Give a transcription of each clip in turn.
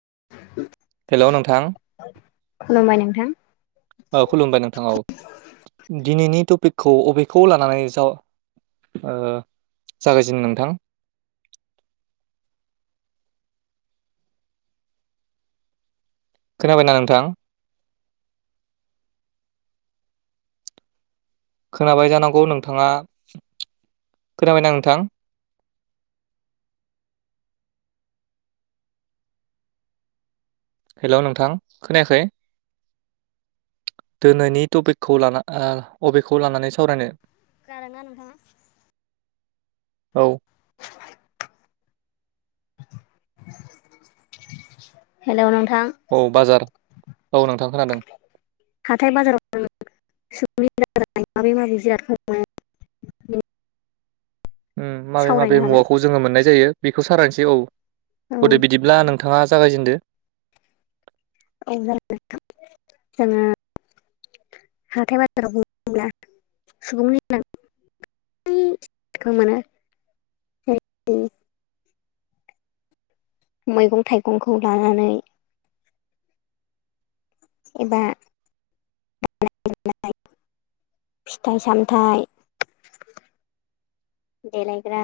[inaudible] Hello नोंथां खुलुमबाय नोंथां औ खुलुमबाय नोंथां औ। दिनैनि टपिकखौ अबेखौ लानानै जा ओ जागायजेन नोंथां? खोनाबायना नोंथां? खोनाबाय जानांगौ नोंथाङा खोनाबायना नोंथां? हेलौ नोंथां खोनायाखै? दोनैनि टपिकखौ लाना ओ अबेखौ लानानै सावरायनो? खोनादों ना नोंथाङा? औ। हेलौ नोंथां। औ बाजार औ नोंथां खोनादों। हाथाय बाजाराव [unintelligible] माबे माबि जिरादखौ [unintelligible] [inaudible] ओम माबे माबे सावरायनो हागोन मुवाखौ जोङो मोननाय जायो बेखौ सावरायसै औ औ थ'दो बिदिब्ला नों नोंथाङा जागायजेनदो। औ [unintelligible] जोङो हाथाय बाजाराव बुङोब्ला सुबुंनि गोनां [unintelligible] खो मोनो [unintelligible] मैगं'थाइगं'खौ लानानै एबा [unintelligible] [unintelligible] फिथाइ सामथायाइ देलायग्रा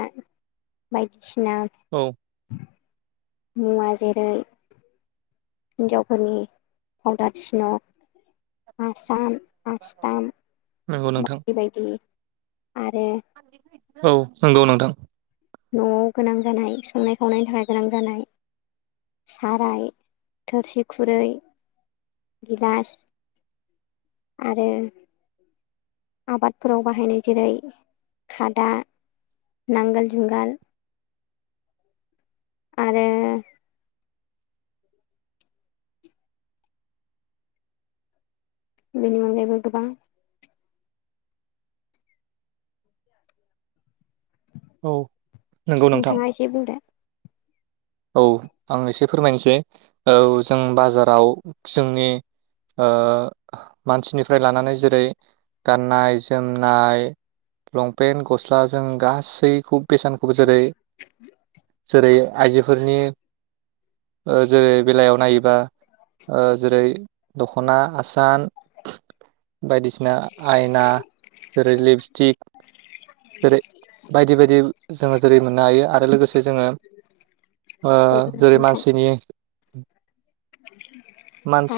बायदिसिना औ मुवा जेरै हिन्जावफोरनि फावदार सिन', आसान आस्थाम नंगौ नोंथां बायदि बायदि आरो औ नंगौ नोंथां। न'आव गोनां जानाय संनाय खावनायनि थाखाय गोनां जानाय साराय थोरसि खुरै गिलास आरो आबादफोराव बाहायनाय जेरै खादा नांगोल जुंगाल आरो बिनि अनगायैबो गोबां औ नंगौ नोंथां नोंथाङा एसे बुंदो। औ आं एसे फोरमायनोसै औ जों बाजाराव जोंनि ओ मानसिनिफ्राय लानानै जेरै गाननाय जोमनाय लंपेन्ट गस्लाजों गासै दै बेसेनखौबो जेरै जेरै आइजोफोरनि ओ जेरै बेलायाव नायोबा ओ जेरै दख'ना आसान बायदिसिना ना आयना जेरै लिपस्टिक जेरै बायदि बायदि जोङो जेरै मोननो हायो आरो लोगोसे जोङो ओ औ जेरै नोंथां मानसिनि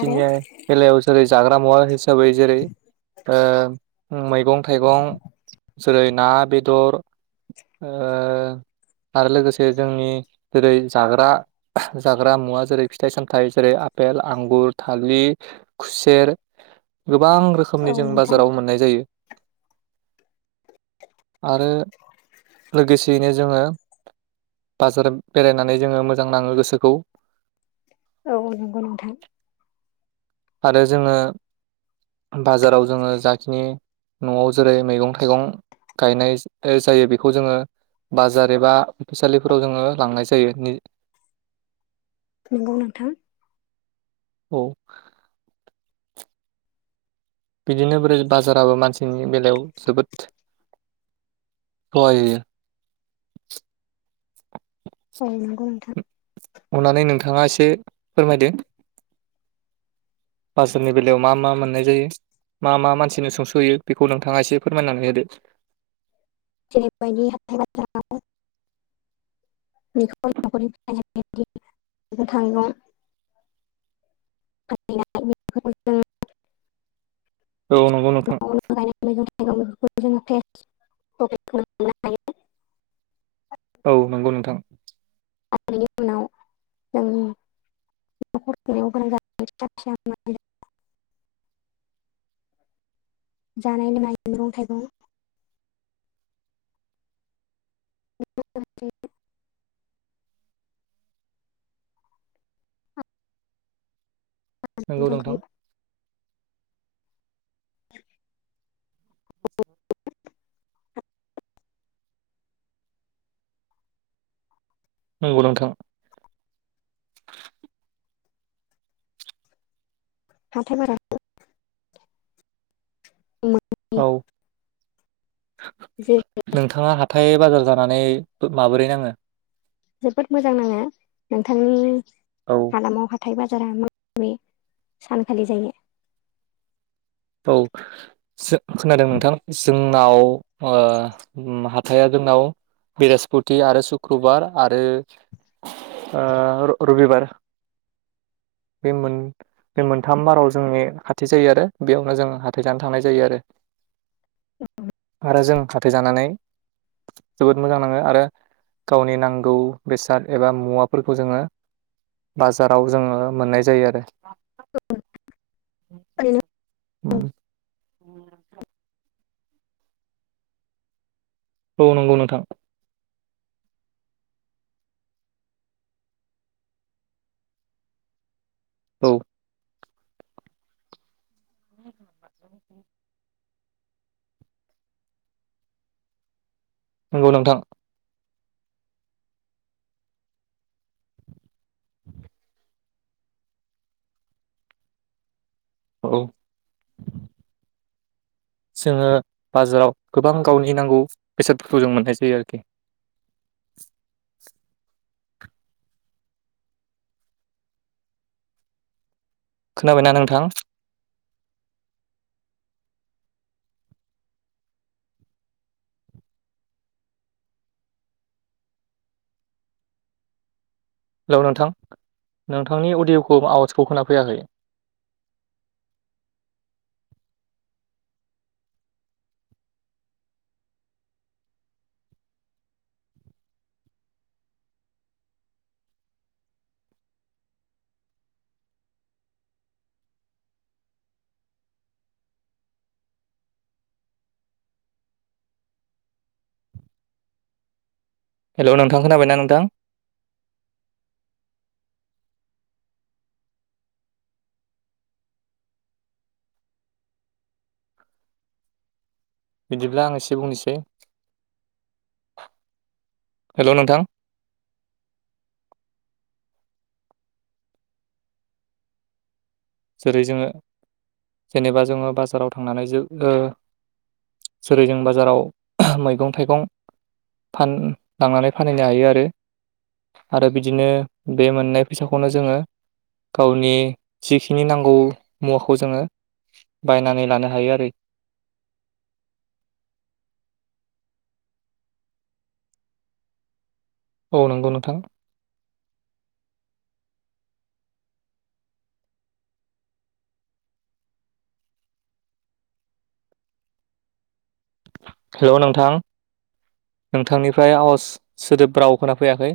आरो बेलायाव जेरै जाग्रा मुवा हिसाब हिसाबै जेरै ओ मैगं थाइगं जेरै ना बेदर ओ आरो लोगोसे जोंनि जेरै जाग्रा जाग्रा मुवा जेरै फिथाइ सामथाइ जेरै आपेल आंगुर थालिर खुसेर गोबां रोखोमनि औ जों नोंथां बाजाराव मोननाय जायो आरो लोगोसेयैनो जोङो बाजार बेरायनानै जोङो मोजां नाङो गोसोखौ औ नंगौ नोंथां। आरो जोङो बाजाराव जोङो जाखिनि न'आव जेरै मैगं थाइगं गायनाय जायो बेखौ जोङो बाजार एबा फिसालिफोराव जोङो लांनाय जायो। [inaudible] नंगौ नोंथां। औ बिदिनो बोरै बाजाराबो मानसिनि बेलायाव जोबोद सहाय होयो। औ नंगौ नोंथां अननानै नोंथाङा एसे फोरमायदो। बाजारनि बेलायाव मा मा मोननाय जायो? मा मा मानसिनो सुंस'होयो बेखौ नोंथाङा एसे फोरमायनानै होदो। जेरबायदि हाथाइ बाजाराव [inaudible] मैगं थाइगं फानहैनाय [unintelligible] औ नंगौ नोंथां न'आवनो गायनाय [unintelligible] मैगं थाइगं [unintelligible] जोङो केस्ट प्रफिट खौनो मोननो हायो थां आरो बिनि उनाव जों [unintelligible] [inaudible] जानाय लोंनाय मैगं थाइगं [unintelligible] नंगौ [unintelligible] नोंथां दंखायो। [unintelligible] नंगौ नोंथां। हाथाय [unintelligible] औ। नोंथाङा हाथाय बाजार जानानै माबोरै नाङो? जोबोद मोजां नाङो नोंथांनि औ हालामाव हा थाय बाजारा माबे सानखालि जायो? औ खोनादों नोंथां। जों नाव ओ हाथाया जोंनाव बृहसपति आरो सुक्रुबार आरो ओ रबिबार। बे मोन बे मोनथाम बाराव जोंनि हाथाइ जायो आरो। बेयावनो जों हाथाय जानो थांनाय जायो आरो। आरो जों हाथाइ जानानै जोबोद मोजां नाङो आरो गावनि नांगौ बेसाद एबा मुवाफोरखौ जोङो बाजाराव जोङो मोननाय जायो आरो। उम। औ नंगौ नोंथां। औ। नंगौ नोंथां। औ। जोङो बाजाराव गोबां गावनि नांगौ बेसादफोरखौ जों मोननाय जायो आरोखि। खोनाबायना नोंथां? हेलौ नोंथां? नोंथांनि अडिय'खौ आवाजखौ खोना फैयाखै। हेलौ नोंथां खोनाबायना नोंथां? बिदिब्ला आं एसे बुंनोसै। हेलौ नोंथां? जेरै जोङो जेनेबा जोङो बाजाराव थांनानै जो ओ जेरै जों बाजाराव मैगं थाइगं फान लांनानै फानहैनो हायो आरो आरो बिदिनो बे मोननाय फैसाखौनो जोङो गावनि जिखि नि नांगौ मुवाखौ जोङो बायनानै लानो हायो आरो। औ नंगौ नोंथां। हेलौ नोंथां? नोंथांनिफ्राय आवाज सोदोब राव खोनाफैयाखै।